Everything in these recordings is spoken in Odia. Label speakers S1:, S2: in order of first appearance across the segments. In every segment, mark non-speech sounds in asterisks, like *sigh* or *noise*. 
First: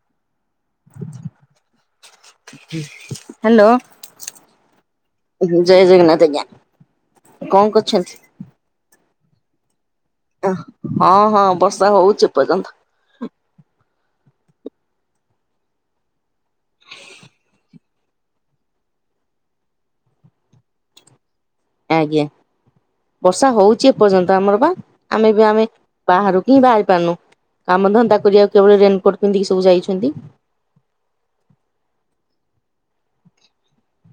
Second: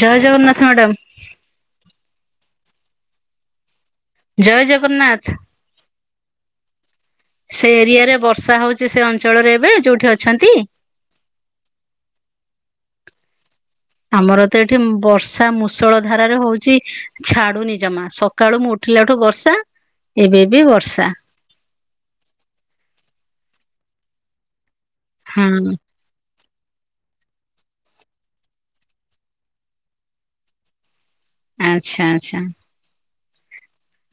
S1: ଜୟ ଜଗନ୍ନାଥ ମ୍ୟାଡ଼ାମ
S2: ହ୍ୟାଲୋ
S1: ଜୟ ଜଗନ୍ନାଥ
S2: ଜୟ ଜଗନ୍ନାଥ ଆଜ୍ଞା କଣ
S1: ସେ
S2: କରୁଛନ୍ତି?
S1: ଏରିଆରେ ବର୍ଷା ହଉଛି ସେ ଅଞ୍ଚଳରେ ଏବେ ଯୋଉଠି ଅଛନ୍ତି
S2: ହଁ ହଁ ବର୍ଷା ହଉଛି ଏ ପର୍ଯ୍ୟନ୍ତ
S1: ଆମର ତ ଏଠି ବର୍ଷା ମୂଷଳ ଧାରାରେ ହଉଛି ଛାଡୁନି ଜମା ସକାଳୁ ମୁଁ ଉଠିଲାଠୁ ବର୍ଷା ଏବେ ବି ବର୍ଷା
S2: ଆଜ୍ଞା ବର୍ଷା ହଉଛି ଏପର୍ଯ୍ୟନ୍ତ ଆମର ବା ଆମେ ବି
S1: ହଁ
S2: ଆମେ ବାହାରକୁ ହିଁ ବାହାରି ପାରୁନୁ କାମଧନ୍ଦା କରିବାକୁ କେବଳ ରେନକୋଟ ପିନ୍ଧିକି ସବୁ ଯାଇଛନ୍ତି
S1: ଆଚ୍ଛା ଆଛା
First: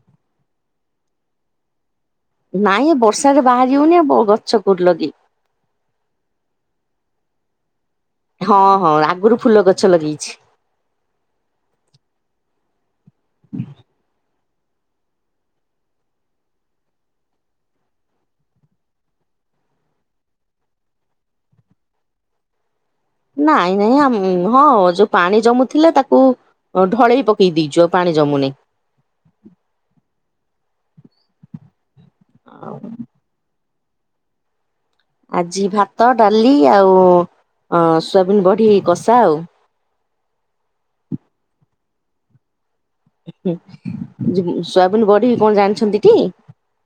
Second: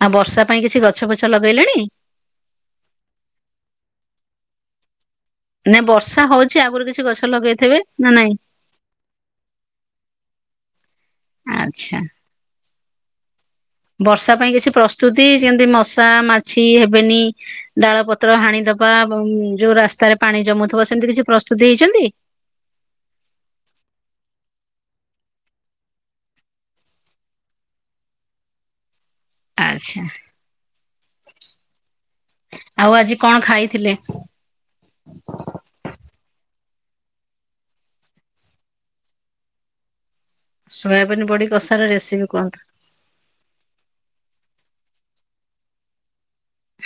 S1: ଆଉ ବର୍ଷା ପାଇଁ କିଛି ଗଛ ଫଛ ଲଗେଇଲେଣି
S2: ନାଇଁ ଏ ବର୍ଷା ରେ ବାହାରି ହଉନି ଆ ବ ଗଛ କୋଉଠି ଲଗେଇବି
S1: ନା ବର୍ଷା ହଉଛି ଆଗରୁ କିଛି ଗଛ ଲଗେଇଥିବେ ନା ନାଇଁ
S2: ହଁ ହଁ ଆଗରୁ ଫୁଲ ଗଛ ଲଗେଇଛି
S1: ଆଚ୍ଛା
S2: ହୁଁ
S1: ବର୍ଷା ପାଇଁ କିଛି ପ୍ରସ୍ତୁତି କେମିତି ମଶା ମାଛି ହେବେନି ଡାଳ ପତ୍ର ହାଣି ଦବା ଯୋଉ ରାସ୍ତାରେ ପାଣି ଜମୁଥିବ ସେମିତି କିଛି ପ୍ରସ୍ତୁତି ହେଇଛନ୍ତି
S2: ନାଇଁ ନାଇଁ ଆମ ହଁ ଯୋଉ ପାଣି ଜମୁଥିଲା ତାକୁ ଢଳେଇ ପକେଇ ଦେଇଛୁ ପାଣି ଜମୁନି
S1: ଆଚ୍ଛା
S2: ହ
S1: ଆଉ ଆଜି କଣ ଖାଇଥିଲେ?
S2: ଆଜି ଭାତ ଡାଲି ଆଉ ଊଁ ସୋୟାବିନ୍ ବଢି କଷା ଆଉ
S1: ସୋୟାବିନ ବଡିି କଷାର ରେସିପି କୁହନ୍ତୁ
S2: ହଁ ସୋୟାବିନ ବଢି କଣ ଜାଣିଛନ୍ତି ଟି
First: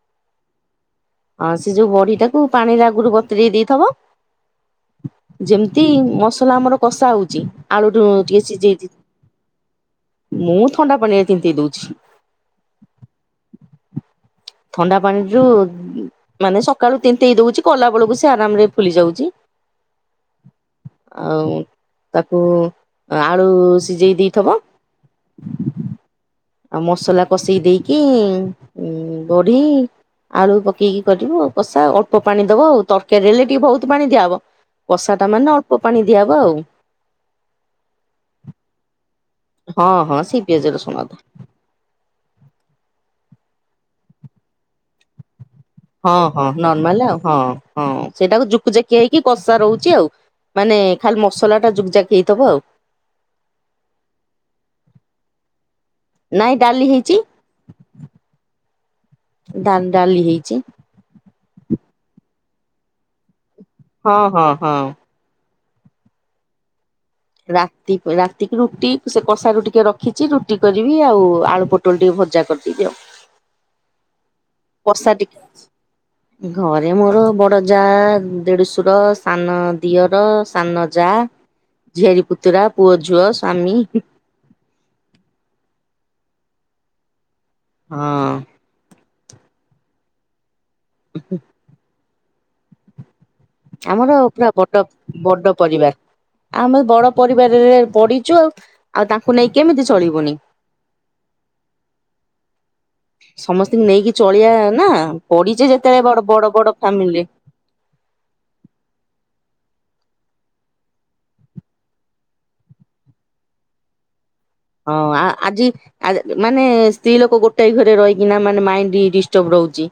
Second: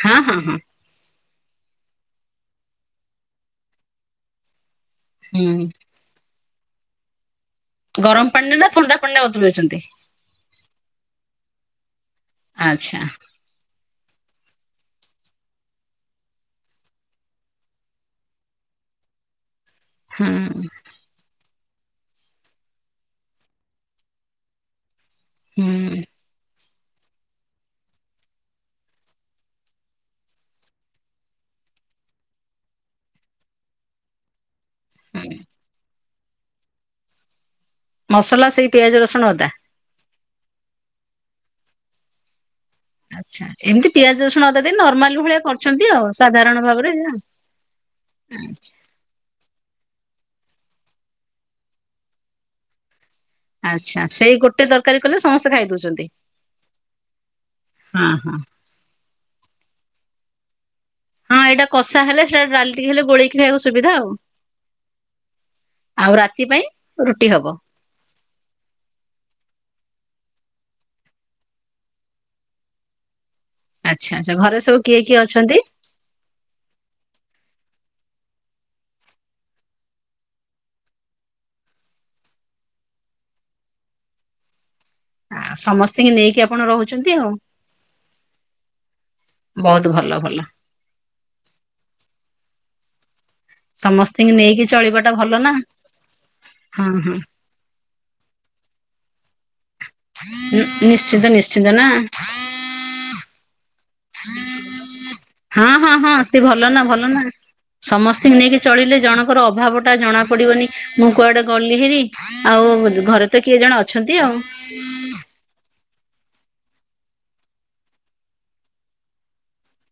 S1: ହଁ ହଁ ହଁ
S2: ହଁ ସେ ଯୋଉ ବଢ଼ି ଟାକୁ ପାଣିରେ ଆଗରୁ ବତୁର ଦେଇଥବ
S1: ହୁଁ।
S2: ଯେମିତି ମସଲା ଆମର କଷା ହଉଚି ଆଳୁଠୁ
S1: ଗରମ
S2: ଟିକେ
S1: ପାଣିରେ ନା
S2: ସିଝେଇ
S1: ଥଣ୍ଡା ପାଣିରେ ବତୁରଉଛନ୍ତି?
S2: ମୁଁ ଥଣ୍ଡା ପାଣିରେ ତିନ୍ତେଇ ଦଉଛି
S1: ଆଚ୍ଛା
S2: ଥଣ୍ଡା ପାଣିରୁ ମାନେ ସକାଳୁ ତିନ୍ତେଇ ଦଉଛି କଲା ବେଳକୁ ସେ ଆରାମରେ ଫୁଲି ଯାଉଛି
S1: ହୁଁ
S2: ଆଉଁ ତାକୁ ଆଳୁ ସିଝେଇ ଦେଇଥବ
S1: ଉହୁଁ
S2: ଆଉ ମସଲା ପଷେଇ ଦେଇକି ଉଁ ବଢି ଆଳୁ ପକେଇକି କରିବୁ କଷା ଅଳ୍ପ ପାଣି ଦବ ଆଉ ତରକାରୀ ହେଲେ ଟିକେ ବହୁତ ପାଣି ଦିଆହବ। କଷା ଟା
S1: ହୁଁ।
S2: ମାନେ ଅଳ୍ପ ପାଣି ଦିଆବ ଆଉ।
S1: ମସଲା ସେଇ ପିଆଜ ରସୁଣ ଅଦା।
S2: ହଁ ହଁ ସେଇ ପିଆଜ ରସୁଣ ଅଦା।
S1: ଆଚ୍ଛା ଏମିତି ପିଆଜ ରସୁଣ ଦେଇ ନର୍ମାଲ ଭଳିଆ କର
S2: ହଁ ହଁ ନର୍ମାଲ ଆଉ ହଁ ହଁ ସେଇଟାକୁ ଯୁକୁ ଯାକ ହେଇକି କଷା ରହୁଛି ଆଉ ମାନେ ଖାଲି ମସଲା ଟା ଯୁକ ଯାକ ହେଇଥବ ଆଉ।
S1: ଆଚ୍ଛା ସେଇ ଗୋଟେ ତରକାରୀ କଲେ ସମସ୍ତେ ଖାଇଦଉଛନ୍ତି?
S2: ନାଇଁ ଡାଲି ହେଇଚି
S1: ହଁ
S2: ଡା ଡାଲି ହେଇଚି
S1: ହଁ ଏଇଟା କଷା ହେଲେ ସେଟା ଡାଲ ଟିକି ହେଲେ ଗୋଳେଇକି ଖାଇବାକୁ ସୁବିଧା ଆଉ।
S2: ହଁ ହଁ ହଁ
S1: ଆଉ ରାତି ପାଇଁ। ରୁଟି ହବ।
S2: ରା ରାତିକି ରୁଟି ସେ କଷାରୁ ଟିକେ ରଖିଛି ରୁଟି କରିବି ଆଉ ଆଳୁ ପୋଟଳ ଟିକେ ଭଜା କରିଦେବି ଆଉ।
S1: ଆଚ୍ଛା ଆଛା ଘରେ ସବ୍
S2: ପସା ଟିକ *unintelligible* ଘରେ ମୋର ବଡ ଯା ଦେଢଶୁର ସାନ ଦିଅର ସାନ ଯା, ଝିଆରୀ, ପୁତୁରା, ପୁଅ, ଝୁଅ, ସ୍ୱାମୀ
S1: ସମସ୍ତିଙ୍କି ନେଇକି ଆପଣ ରହୁଛନ୍ତି ଆଉ।
S2: ହଁ
S1: ବୋହୁତ ଭଲ ଭଲ।
S2: *inaudible* ଆମର
S1: ସମସ୍ତିଙ୍କି
S2: ପୁରା
S1: ନେଇକି
S2: ବଡ
S1: ଚଳିବା ଟା ଭଲ ନା।
S2: ବଡ ପରିବାର ଆମର୍
S1: ହଁ
S2: ବଡ
S1: ହଁ
S2: ପରିବା *unintelligible* ପଡିଚୁ ଆଉ ଆଉ ତାଙ୍କୁ ନେଇ କେମିତି ଚଳିବୁନି।
S1: ନିଶ୍ଚିନ୍ତ ନିଶ୍ଚିନ୍ତ ନା
S2: ସମସ୍ତଙ୍କୁ ନେଇକି ଚଳିଆ ନା
S1: ହଁ
S2: ପଡିଛେ ଯେତେବେଳେ ବଡ ବଡ ବଡ ଫ୍ୟାମିଲିରେ।
S1: ସମସ୍ତିଙ୍କ ନେଇକି ଚଳିଲେ ଜଣଙ୍କର ଅଭାବ ଟା ଜଣା ପଡିବନି ମୁଁ କୁଆଡେ ଗଲି ହେରି ଆଉ ଘରେ ତ କିଏ ଜଣେ ଅଛନ୍ତି ଆଉ।
S2: ହଁ ଆ ଆଜି ଆ ମାନେ ସ୍ତ୍ରୀ ଲୋକ ଗୋଟାଏ ଘରେ ରହିକିନା ମାନେ ମାଇଣ୍ଡ ଡିଷ୍ଟର୍ବ ରହୁଚି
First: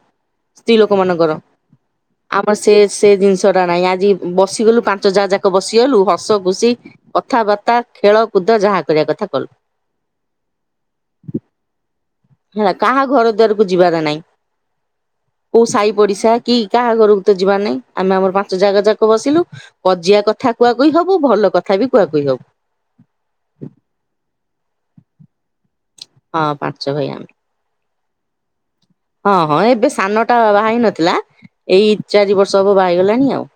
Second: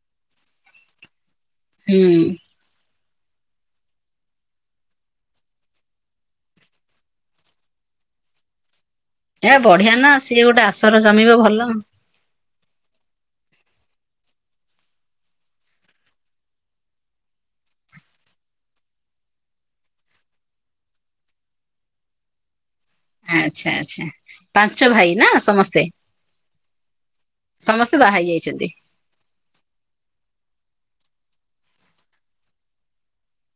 S2: ସ୍ତ୍ରୀ ଲୋକ ମାନଙ୍କର
S1: ହୁଁ
S2: ଆମର ସେ ସେ ଜିନିଷ ଟା ନାହିଁ ଆଜି ବସିଗଲୁ ପାଞ୍ଚ ଜା ଯାକ ବସିଗଲୁ ହସ ଖୁସି। କଥାବାର୍ତ୍ତା ଖେଳକୁଦ ଯାହା କରିବା କଥା କଲୁ
S1: ଯାହଉ ବଢିଆ ନା ସିଏ ଗୋଟେ ଆସର ଜମିବ ଭଲ।
S2: ହେଲା କାହା ଘର ଦୁଆରକୁ ଯିବାର ନାହିଁ। କୋଉ ସାଇ ପଡିଶା କି କାହା ଘରକୁ ତ ଯିବାର ନାଇଁ ଆମେ ଆମର ପାଞ୍ଚ ଯା ଯାକ ବସିଲୁ କଜିଆ କଥା କୁହାକୁହି ହବୁ ଭଲ କଥାବି କୁହାକୁହି ହବୁ।
S1: ଆଚ୍ଛା ଆଚ୍ଛା ପାଞ୍ଚ ଭାଇ ନା ସମସ୍ତେ।
S2: ହଁ ପାଞ୍ଚ ଭାଇ ଆମେ।
S1: ସମସ୍ତେ ବାହା ହେଇ ଯାଇଛନ୍ତି।
S2: ହଁ ହଁ ଏବେ ସାନଟା ବାହାହେଇ ନଥିଲା ଏଇ ଚାରି ବର୍ଷ ହବ ବାହାହେଇଗଲାଣି ଆଉ।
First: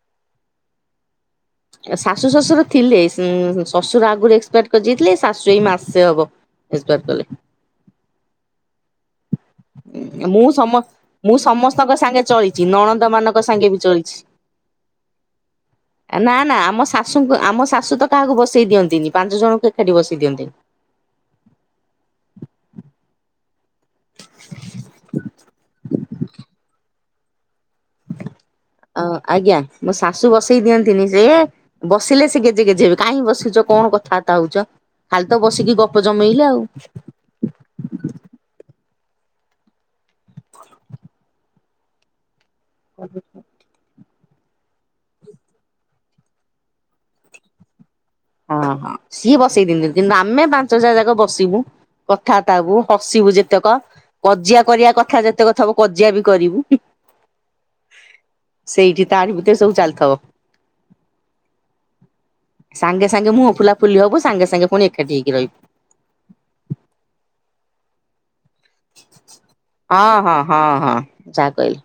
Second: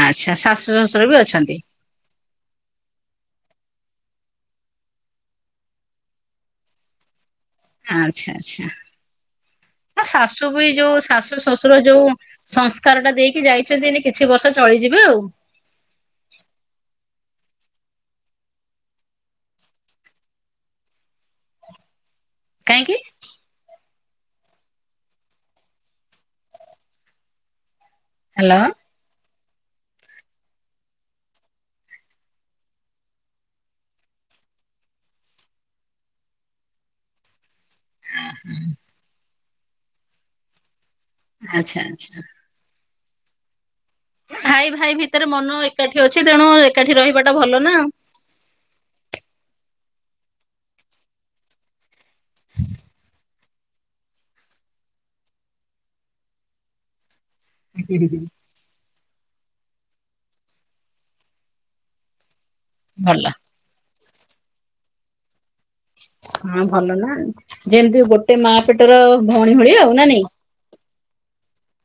S1: ଆଚ୍ଛା ଶାଶୁ ଶ୍ୱଶୁର ବି ଅଛନ୍ତି।
S2: ଶାଶୁ ଶଶୁର ଥିଲେ ଶଶୁର ଆଗରୁ ଏକ୍ସପାଟ କରି ଯାଇଥିଲେ ଶାଶୁ ଏଇ ମାସେ ହବ। ଏକ୍ସପାର କଲେ।
S1: ଆଚ୍ଛା ଆଛା। ତମ
S2: ମୁଁ
S1: ଶାଶୁ ବି
S2: ସମ
S1: ଯୋଉ
S2: ମୁଁ
S1: ଶାଶୁ ଶଶୁର
S2: ସମସ୍ତଙ୍କ
S1: ଯୋଉ
S2: ସାଙ୍ଗେ ଚଳିଛି
S1: ସଂସ୍କାର
S2: ନଣନ୍ଦ
S1: ଟା
S2: ମାନଙ୍କ
S1: ଦେଇକି
S2: ସାଙ୍ଗେ ବି
S1: ଯାଇଛନ୍ତି ରି
S2: ଚଳିଛି
S1: କିଛି ବର୍ଷ ଚଳିଯିବେ ଆଉ।
S2: ନା- ନା ଆମ ଶାଶୁଙ୍କୁ ଆମ ଶାଶୁ ତ କାହାକୁ ବସେଇ ଦିଅନ୍ତିନି, ପାଞ୍ଚ ଜଣଙ୍କୁ ଏକାଠି ବସେଇ ଦିଅନ୍ତିନି।
S1: କାହିଁକି? ହ୍ୟାଲୋ।
S2: ଅ ଆଜ୍ଞା ମୋ ଶାଶୁ ବସେଇ ଦିଅନ୍ତିନି, ଯେ ବସିଲେ ସେ ଗେଜେ ଗେଜେ ହେବେ, କାହିଁକି ବସୁଛ କଣ କଥାବାର୍ତ୍ତା ହଉଛ? ଖାଲି ତ ବସିକି ଗପ ଜମେଇଲେ ଆଉ।
S1: ଆଛା ଆଚ୍ଛା। ଭାଇ ଭାଇ ଭିତରେ ମନ ଏକାଠି ଅଛି, ତେଣୁ ଏକାଠି ରହିବାଟା ଭଲ ନା ଆଉ।
S2: ହଁ- ହଁ ସିଏ ବସେଇ ଦିଅନ୍ତିନି, କିନ୍ତୁ ଆମେ ପାଞ୍ଚ ଜା ଯାକ ବସିବୁ। କଥାବାର୍ତ୍ତା ହବୁ। ହସିବୁ ଯେତେକ, କଜିଆ କରିବା କଥା ଯେତେକ ଥବ କଜିଆ ବି କରିବୁ। ସେଇଠି ତାରି ଭିତରେ ସବୁ ଚାଲିଥିବ। ସାଙ୍ଗେ
S1: ଭଲ
S2: ସାଙ୍ଗେ ମୁଁହ ଫୁଲାଫୁଲି ହବୁ, ସାଙ୍ଗେ ସାଙ୍ଗେ ପୁଣି ଏକାଠି ହେଇକି ରହିବୁ।
S1: ହଁ ଭଲ ନା, ଯେମିତି ଗୋଟେ ମା ପେଟର ଭଉଣୀ ଭଳିଆ ଆଉ
S2: ହଁ
S1: ନା ନାଇଁ?
S2: ହଁ ହଁ- ହଁ ଯାହା କହି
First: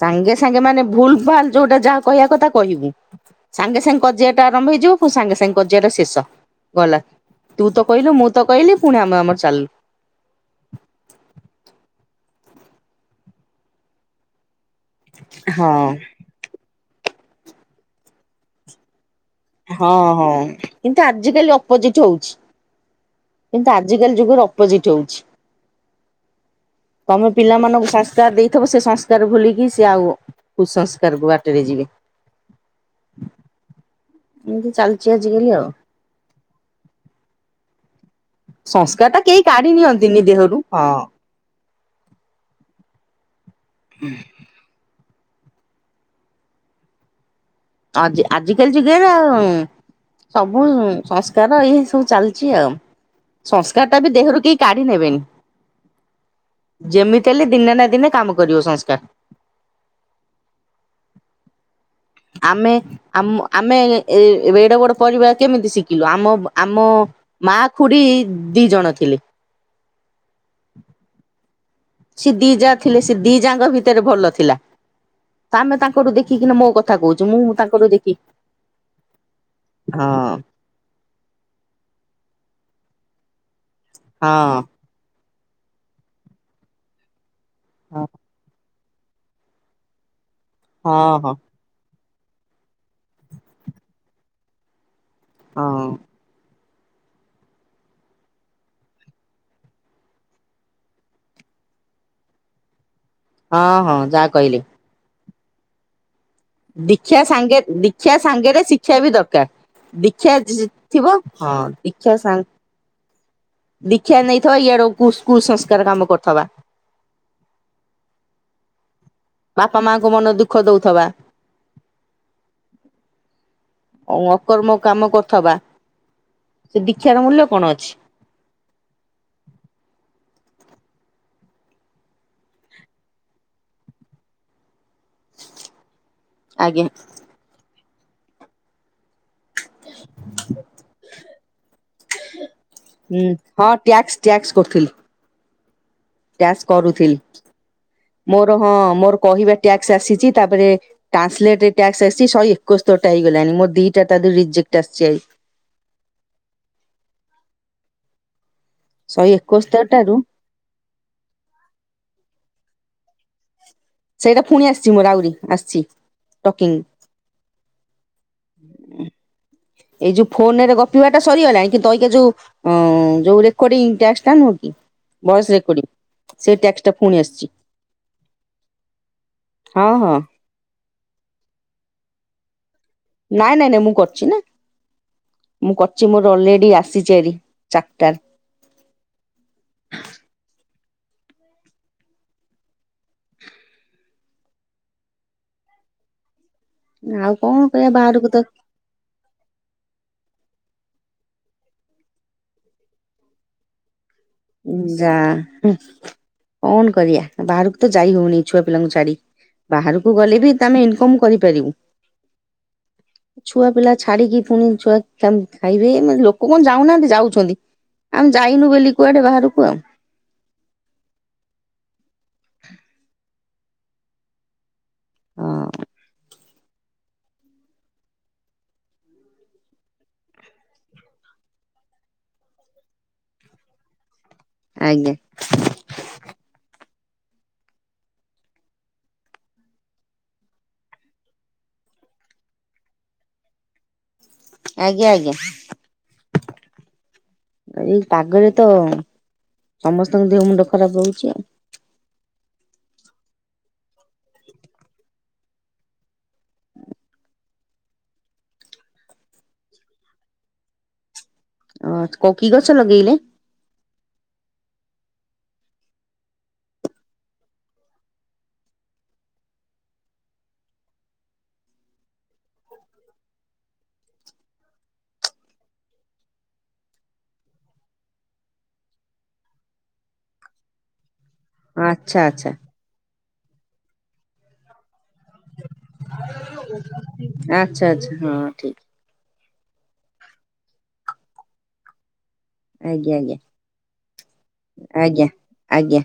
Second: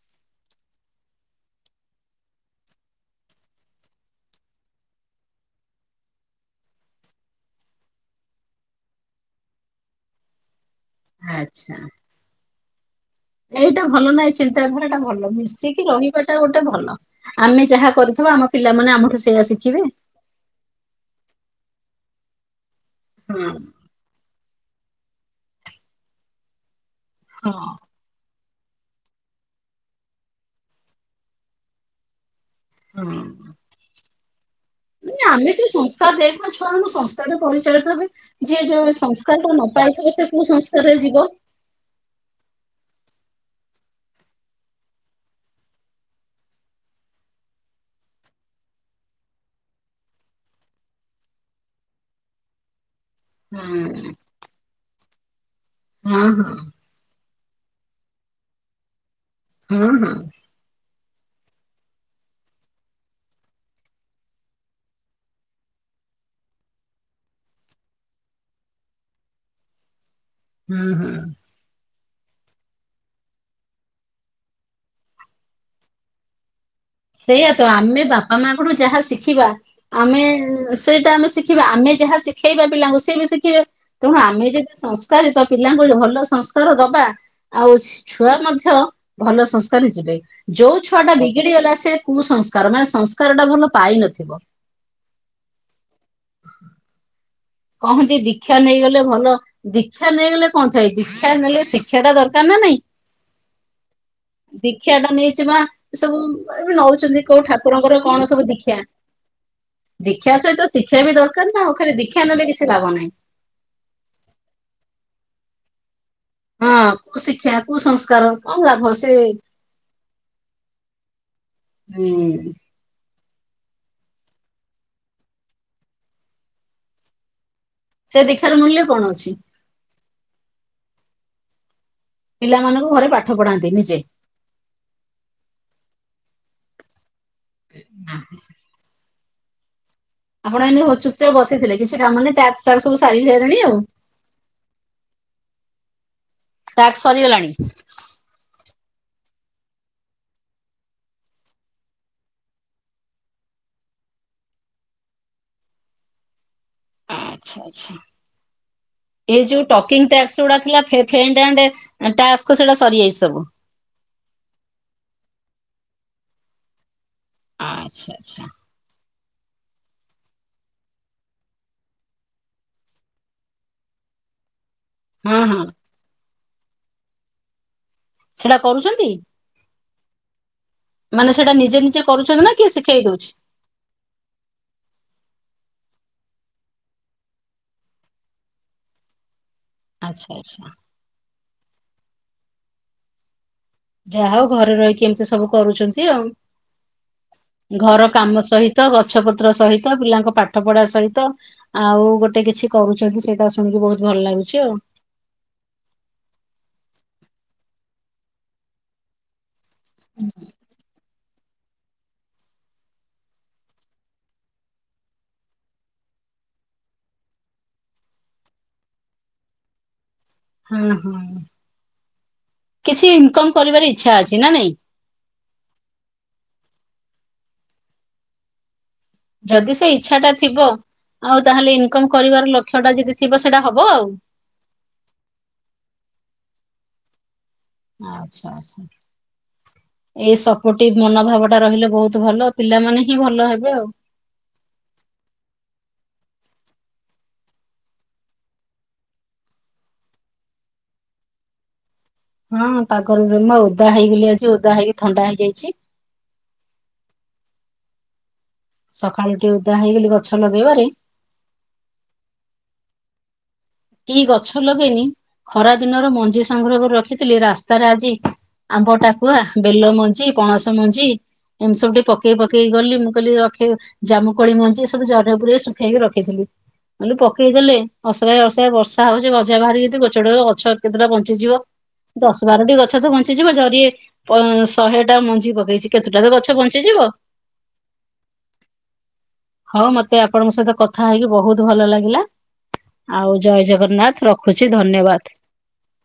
S2: ସାଙ୍ଗେ ସାଙ୍ଗେ ମାନେ, ଭୁଲ ଭାଲ ଯୋଉଟା ଯାହା କହିଆ କଥା କହିବୁ। ସାଙ୍ଗେ ସାଙ୍ଗେ କଜିଆଟା ଆରମ୍ଭ ହେଇଯିବ, ପୁଣି ସାଙ୍ଗେ ସାଙ୍ଗେ କଜିଆଟା ଶେଷ ଗଲା। ତୁ ତ କହିଲୁ, ମୁଁ ତ କହିଲି ପୁଣି ଆମେ ଆମର ଚାଲିଲୁ।
S1: ଆଚ୍ଛା। ଏଇଟା ଭଲ ନା, ଚିନ୍ତାଧାରାଟା ଭଲ ମିଶିକି
S2: ହଁ।
S1: ରହି ସେଇଟା ଗୋଟେ ଭଲ। ଆମେ ଯାହା କରିଥିବା ଆମ ପିଲାମାନେ ଆମଠୁ ସେଇଆ ଶିଖ୍
S2: ହଁ- ହଁ କିନ୍ତୁ ଆଜି କାଲି ଅପୋଜିଟ ହଉଛି,
S1: ହଁ
S2: କିନ୍ତୁ ଆ ଆଜିକାଲି ଯୁଗରେ ଅପୋଜିଟ୍ ହଉଛି, ତମେ
S1: ହଁ
S2: ପିଲାମାନଙ୍କୁ ସଂ ସଂସ୍କାର ଦେଇଥିବ, ସେ ସଂସ୍କାର ଭୁଲିକି ସେ ଆଉ କୁସଂସ୍କାର କୁ ବାଟରେ ଯିବେ।
S1: ହଁ।
S2: ଏମିତି। ଚାଲିଛି
S1: ନାଁ
S2: ଆଜିକାଲି
S1: ଆମେ
S2: ଆଉ।
S1: ଯୋଉ ସଂସ୍କାର ଦେଇଥିବା ଛୁଆମାନଙ୍କୁ, ସଂସ୍କାରରେ ପରିଚାଳିତ ହେବେ। ଯିଏ ଯୋଉ
S2: ସଂସ୍କାର ଟା କେହି
S1: ସଂସ୍କାରଟା
S2: କାଢି
S1: ନ ପାଇଥିବ,
S2: ନିଅନ୍ତିନି
S1: ସେ
S2: ଦେହରୁ
S1: କୁସଂସ୍କାରରେ
S2: ହଁ।
S1: ଯିବ।
S2: ଆଜି ଆଜିିକାଲି ଯୁଗରେ ଆଉ ସବୁ ସଂସ୍କାର ଇଏ ସବୁ ଚାଲିଛି ଆଉ। ସଂସ୍କାରଟା ବି
S1: ହୁଁ
S2: ଦେହରୁ କେହି କାଢି ନେବେନି।
S1: ହଁ- ହଁ।
S2: ଯେମିତି ହେଲେ ଦିନେ ନା ଦିନେ କାମ କରିବ ସଂସ୍କାର।
S1: ହଁ- ହଁ।
S2: ଆମେ ଆମ ଆମେ ଏ ଏଡେ ବଡ ପରିବାର କେମିତି ଶିଖିଲୁ? ଆମ ଆମ ମା ଖୁଡି ଦି ଜଣ ଥିଲେ।
S1: ହୁଁ- ହୁଁ।
S2: ସେ ଦି ଯା ଥିଲେ, ସେ ଦି ଯାଙ୍କ ଭିତରେ ଭଲ ଥିଲା। ତ ଆମେ ତାଙ୍କଠୁ ଦେଖିକିନା ମୋ କଥା କହୁଛୁ ମୁଁ
S1: ସେଇଆ ତ,
S2: ତାଙ୍କଠୁ
S1: ଆମେ
S2: ଦେଖି
S1: ବାପା ମାଆଙ୍କଠୁ ଯାହା ଶିଖିବା ଆମେ
S2: ହଁ
S1: ସେଇଟା ଆମେ ଶିଖିବା, ଆମେ ଯାହା ଶିଖେଇବା ପିଲାଙ୍କୁ ସେ ବି ଶିଖିବେ। ତେଣୁ
S2: ହଁ
S1: ଆମେ ଯଦି ସଂ ସ୍କାର ତ ପିଲାଙ୍କୁ ଭଲ ସଂସ୍କାର ଦବା, ଆଉ
S2: ହଁ।
S1: ଛୁଆ ମଧ୍ୟ ଭଲ ସଂସ୍କାରି ଯିବେ, ଯୋଉ ଛୁଆଟା
S2: ହଁ
S1: ବିଗିଡି ଗଲା ସେ ସେ କୁସଂସ୍କାର ମାନେ ସଂସ୍କାରଟା ଭଲ ପାଇନଥିବ।
S2: ହଁ‌।
S1: କହନ୍ତି ଦୀକ୍ଷା ନେଇଗଲେ ଭଲ। ଦୀକ୍ଷା ନେଇଗଲେ କଣ ଥାଏ, ଦୀକ୍ଷା ନେଲେ ଶିକ୍ଷାଟା ଦରକାର ନା ନାଇଁ‌।
S2: ହଁ ହଁ ଯାହା କହିଲେ।
S1: କ୍ଷା ଟା ନେଇଛି ବା ଏ ସବୁ ଏ
S2: ଦୀକ୍ଷା
S1: ହଉଛନ୍ତି କୋଉ
S2: ସାଙ୍ଗେ
S1: ଠାକୁରଙ୍କର
S2: ଦୀକ୍ଷା
S1: କଣ ସବୁ
S2: ସାଙ୍ଗରେ
S1: ଦୀକ୍ଷା।
S2: ଶିକ୍ଷା ବି ଦରକାର
S1: ଦୀକ୍ଷା ସହିତ ଶିକ୍ଷା
S2: ଥିବ
S1: ବି ଦରକାର
S2: ହଁ
S1: ନା ଖାଲି ଦୀକ୍ଷା
S2: ସାଙ୍ଗ
S1: ନେଲେ କିଛି ଲାଭ ନାହିଁ।
S2: ଦୀକ୍ଷା ନେଇଥାଉ ଇଆଡୁ କୁସଂସ୍କାର କାମ କରୁଥିବା।
S1: ହଁ କୁ ଶିକ୍ଷା କୁ ସଂସ୍କାର କଣ ଲାଭ ସେ
S2: ବାପା ମାଙ୍କ ମନ ଦୁଃଖ ଦଉଥିବା।
S1: ଉଁ
S2: ଓ ଅକର୍ମ କାମ କରୁଥିବା। ସେ ଦୀକ୍ଷାର ମୂଲ୍ୟ କଣ ଅଛି।
S1: ସେ ଦୀକ୍ଷାର ମୂଲ୍ୟ କଣ ଅଛି? ପିଲାମାନଙ୍କୁ ଘରେ ପାଠ ପଢାନ୍ତି ନିଜେ?
S2: ଆଜ୍ଞା।
S1: *unintelligible* ଆପଣ ଏନେହୋ ଚୁପଚାପ୍ ବସିଥିଲେ କିଛି କାମ ନାହିଁ ଟାକ୍ସ ଫାକ୍ସ ସବୁ ସାରି
S2: ହୁଁ
S1: ସାରିଲେଣି
S2: ହଁ
S1: ଆଉ।
S2: ଟ୍ୟାକ୍ସ ଟ୍ୟାକ୍ସ କରୁଥିଲି। ଟ୍ୟାକ୍ସ
S1: ଟାସ୍କ
S2: କରୁଥିଲି
S1: ସରିଗଲାଣି
S2: ମୋର ହଁ ମୋର କହିବା ଟ୍ୟାକ୍ସ ଆସିଛି ତାପରେ ଟ୍ରାନ୍ସଲେଟ ଟ୍ୟାକ୍ସ ଆସିଛି ସହେ ଏକୋସ୍ତରିଟା ହେଇଗଲାଣି ମୋର ଦିଟା ତାଧୀରୁ ରିଜେକ୍ଟ ଆସିଛି ଆଇ।
S1: ଆଚ୍ଛା ଆଚ୍ଛା
S2: ଶହେ
S1: ଏଇ ଯୋଉ ଟକିଂ
S2: ଏକସ୍ତରଟାରୁ
S1: ଟ୍ୟାକ୍ସ ଗୁଡା ଥିଲା ଫେ ଫ୍ରେଣ୍ଡ ଆଣ୍ଡ ଟ୍ୟାକ୍ସ ସେଇଟା ସରିଯାଇଛି ସବୁ?
S2: ସେଇଟା ଫୁଣି ଆସିଛି ମୋର ଆହୁରି ଆସିଛି ଟକିଂ।
S1: ଆଚ୍ଛା ଆଚ୍ଛା।
S2: ଏଇ ଯୋଉ ଫୋନ ରେ ଗପିବା ଟା ସରିଗଲାଣି କିନ୍ତୁ ଅଇକା ଯୋଉ ଓଁ ଯୋଉ ରେକୋଡ଼ିଂ ଟାକ୍ସ ଟା ନୁହଁକି
S1: ହଁ
S2: ଭଏସ
S1: ହଁ
S2: ରେକର୍ଡିଂ ସେ ଟ୍ୟାକ୍ସ ଟା ପୁଣି ଆସିଛି।
S1: ସେଟା କରୁଛନ୍ତି?
S2: ହଁ ହଁ।
S1: ମାନେ ସେଇଟା ନିଜେ ନିଜେ କରୁଛନ୍ତି ନା କିଏ ଶିଖେଇ ଦଉଛି?
S2: ନାଇଁ ନାଇଁ ନାଇଁ ମୁଁ କରିଛି ନା ମୁଁ କରିଛି ମୋର ଅଲରେଡି ଆସିଚି ହାରି ଚାରିଟା
S1: ଆଚ୍ଛା ଆଚ୍ଛା‌। ଯାହା ହଉ ଘରେ ରହିକି ଏମିତି ସବୁ କରୁଛନ୍ତି ଆଉ
S2: ଆଉ କଣ କରିବା
S1: ଘର
S2: ବାହାରକୁ
S1: କାମ ସହି ତ ଗଛ ପତ୍ର ସହିତ ପିଲାଙ୍କ ପାଠ ପଢା ସହିତ ଆଉ ଗୋଟେ କିଛି କରୁଛନ୍ତି ସେଇଟା ଶୁଣିକି ବହୁତ ଭଲ ଲାଗୁଛି। ଆଉ
S2: ଯା କଣ କରିବା ବାହାରକୁ ତ ଯାଇ ହଉନି ଛୁଆ ପିଲାଙ୍କୁ ଛାଡିକି ବାହାରକୁ ଗଲେ ବି ତମେ ଇନକମ କରିପାରିବୁ। ଛୁଆ ପିଲା ଛାଡିକି ପୁଣି ଛୁଆ ଖାଇବେ ଲୋକ କଣ ଯାଉନାହାନ୍ତି ଯାଉଛନ୍ତି। ଆମେ ଯାଇନୁ ବୋଲି କୁଆଡେ ବାହାରକୁ ଆଉ।
S1: ହଁ ହଁ କିଛି ଇନକମ କରିବାର ଇଚ୍ଛା ଅଛି ନା ନାଇଁ?
S2: ହଁ।
S1: ଯଦି ସେ ଇଚ୍ଛାଟା ଥିବ ଆଉ ତାହେଲେ ଇନକମ କରିବାର ଲକ୍ଷ୍ୟ ଟା ଯଦି ଥିବ ସେଇଟା ହବ ଆଉ।
S2: ଆଜ୍ଞା।
S1: ଆଚ୍ଛା ଆଚ୍ଛା। ଏଇ ସପୋଟି ମନୋଭାବ ଟା ରହିଲେ ବହୁତ ଭଲ ପିଲାମାନେ ହିଁ ଭଲ ହେବେ ଆଉ।
S2: ଆଜ୍ଞା ଆଜ୍ଞା। ଏଇ ପାଗରେ ତ ସମସ୍ତଙ୍କ ଦେହ ମୁଣ୍ଡ ଖରାପ ରହୁଛି ଆଉ।
S1: ହଁ ପାଗରୁ ଜମା ଓଦା ହେଇଗଲି ଆଜି ଓଦା ହେଇକି ଥଣ୍ଡା ହେଇଯାଇଛି। ସକାଳୁ ଟିକେ ଓଦା ହେଇଗଲି ଗଛ ଲଗେଇବାରେ
S2: ଅ କୋଉ କି ଗଛ ଲଗେଇଲେ?
S1: କି ଗଛ ଲଗେଇନି ଖରା ଦିନର ମଞ୍ଜି ସଂଗ୍ରହ କରି ରଖିଥିଲି ରାସ୍ତାରେ ଆଜି ଆମ୍ବ ଟାକୁଆ ବେଲ ମଞ୍ଜି ପଣସ ମଞ୍ଜି ଏମିତି ସବୁ ଟିକେ ପକେଇ ପକେଇକ ଗଲି ମୁଁ କହିଲି ରଖି ଜାମୁକୋଳି ମଞ୍ଜି ଏ ସବୁ ଜରିରେ ପୁରେଇ ଶୁଖେଇକି ରଖିଥିଲି କହିଲି ପକେଇ ଦେଲେ ଅସରାଏ ଅସ ସେ ବର୍ଷା ହଉଛି ଗଜା ବାହାରି କି ଗଛ ଗଡ ଗଛ କେତୋଟା ବଞ୍ଚିଯିବ
S2: ଆଚ୍ଛା
S1: ଦଶ
S2: ଆଚ୍ଛା
S1: ବାରଟି ଗଛ ତ ବ ବଞ୍ଚି ଜୀବ ଜରି ଶହେ ଟା ମଞ୍ଜି ପକେଇଚି।
S2: ଆଚ୍ଛା ଆଚ୍ଛା ହଁ ଠିକ।
S1: ହଉ ମତେ ଆପଣଙ୍କ ସହିତ କଥା ହେଇକି ବହୁତ ଭଲ ଲାଗିଲା।
S2: ଆଜ୍ଞ
S1: ଆଉ
S2: ଆଜ୍ଞା।
S1: ଜୟ ଜଗନ୍ନାଥ ରଖୁଛି
S2: ଆଜ୍ଞା
S1: ଧନ୍ୟବାଦ।
S2: ଆଜ୍ଞା।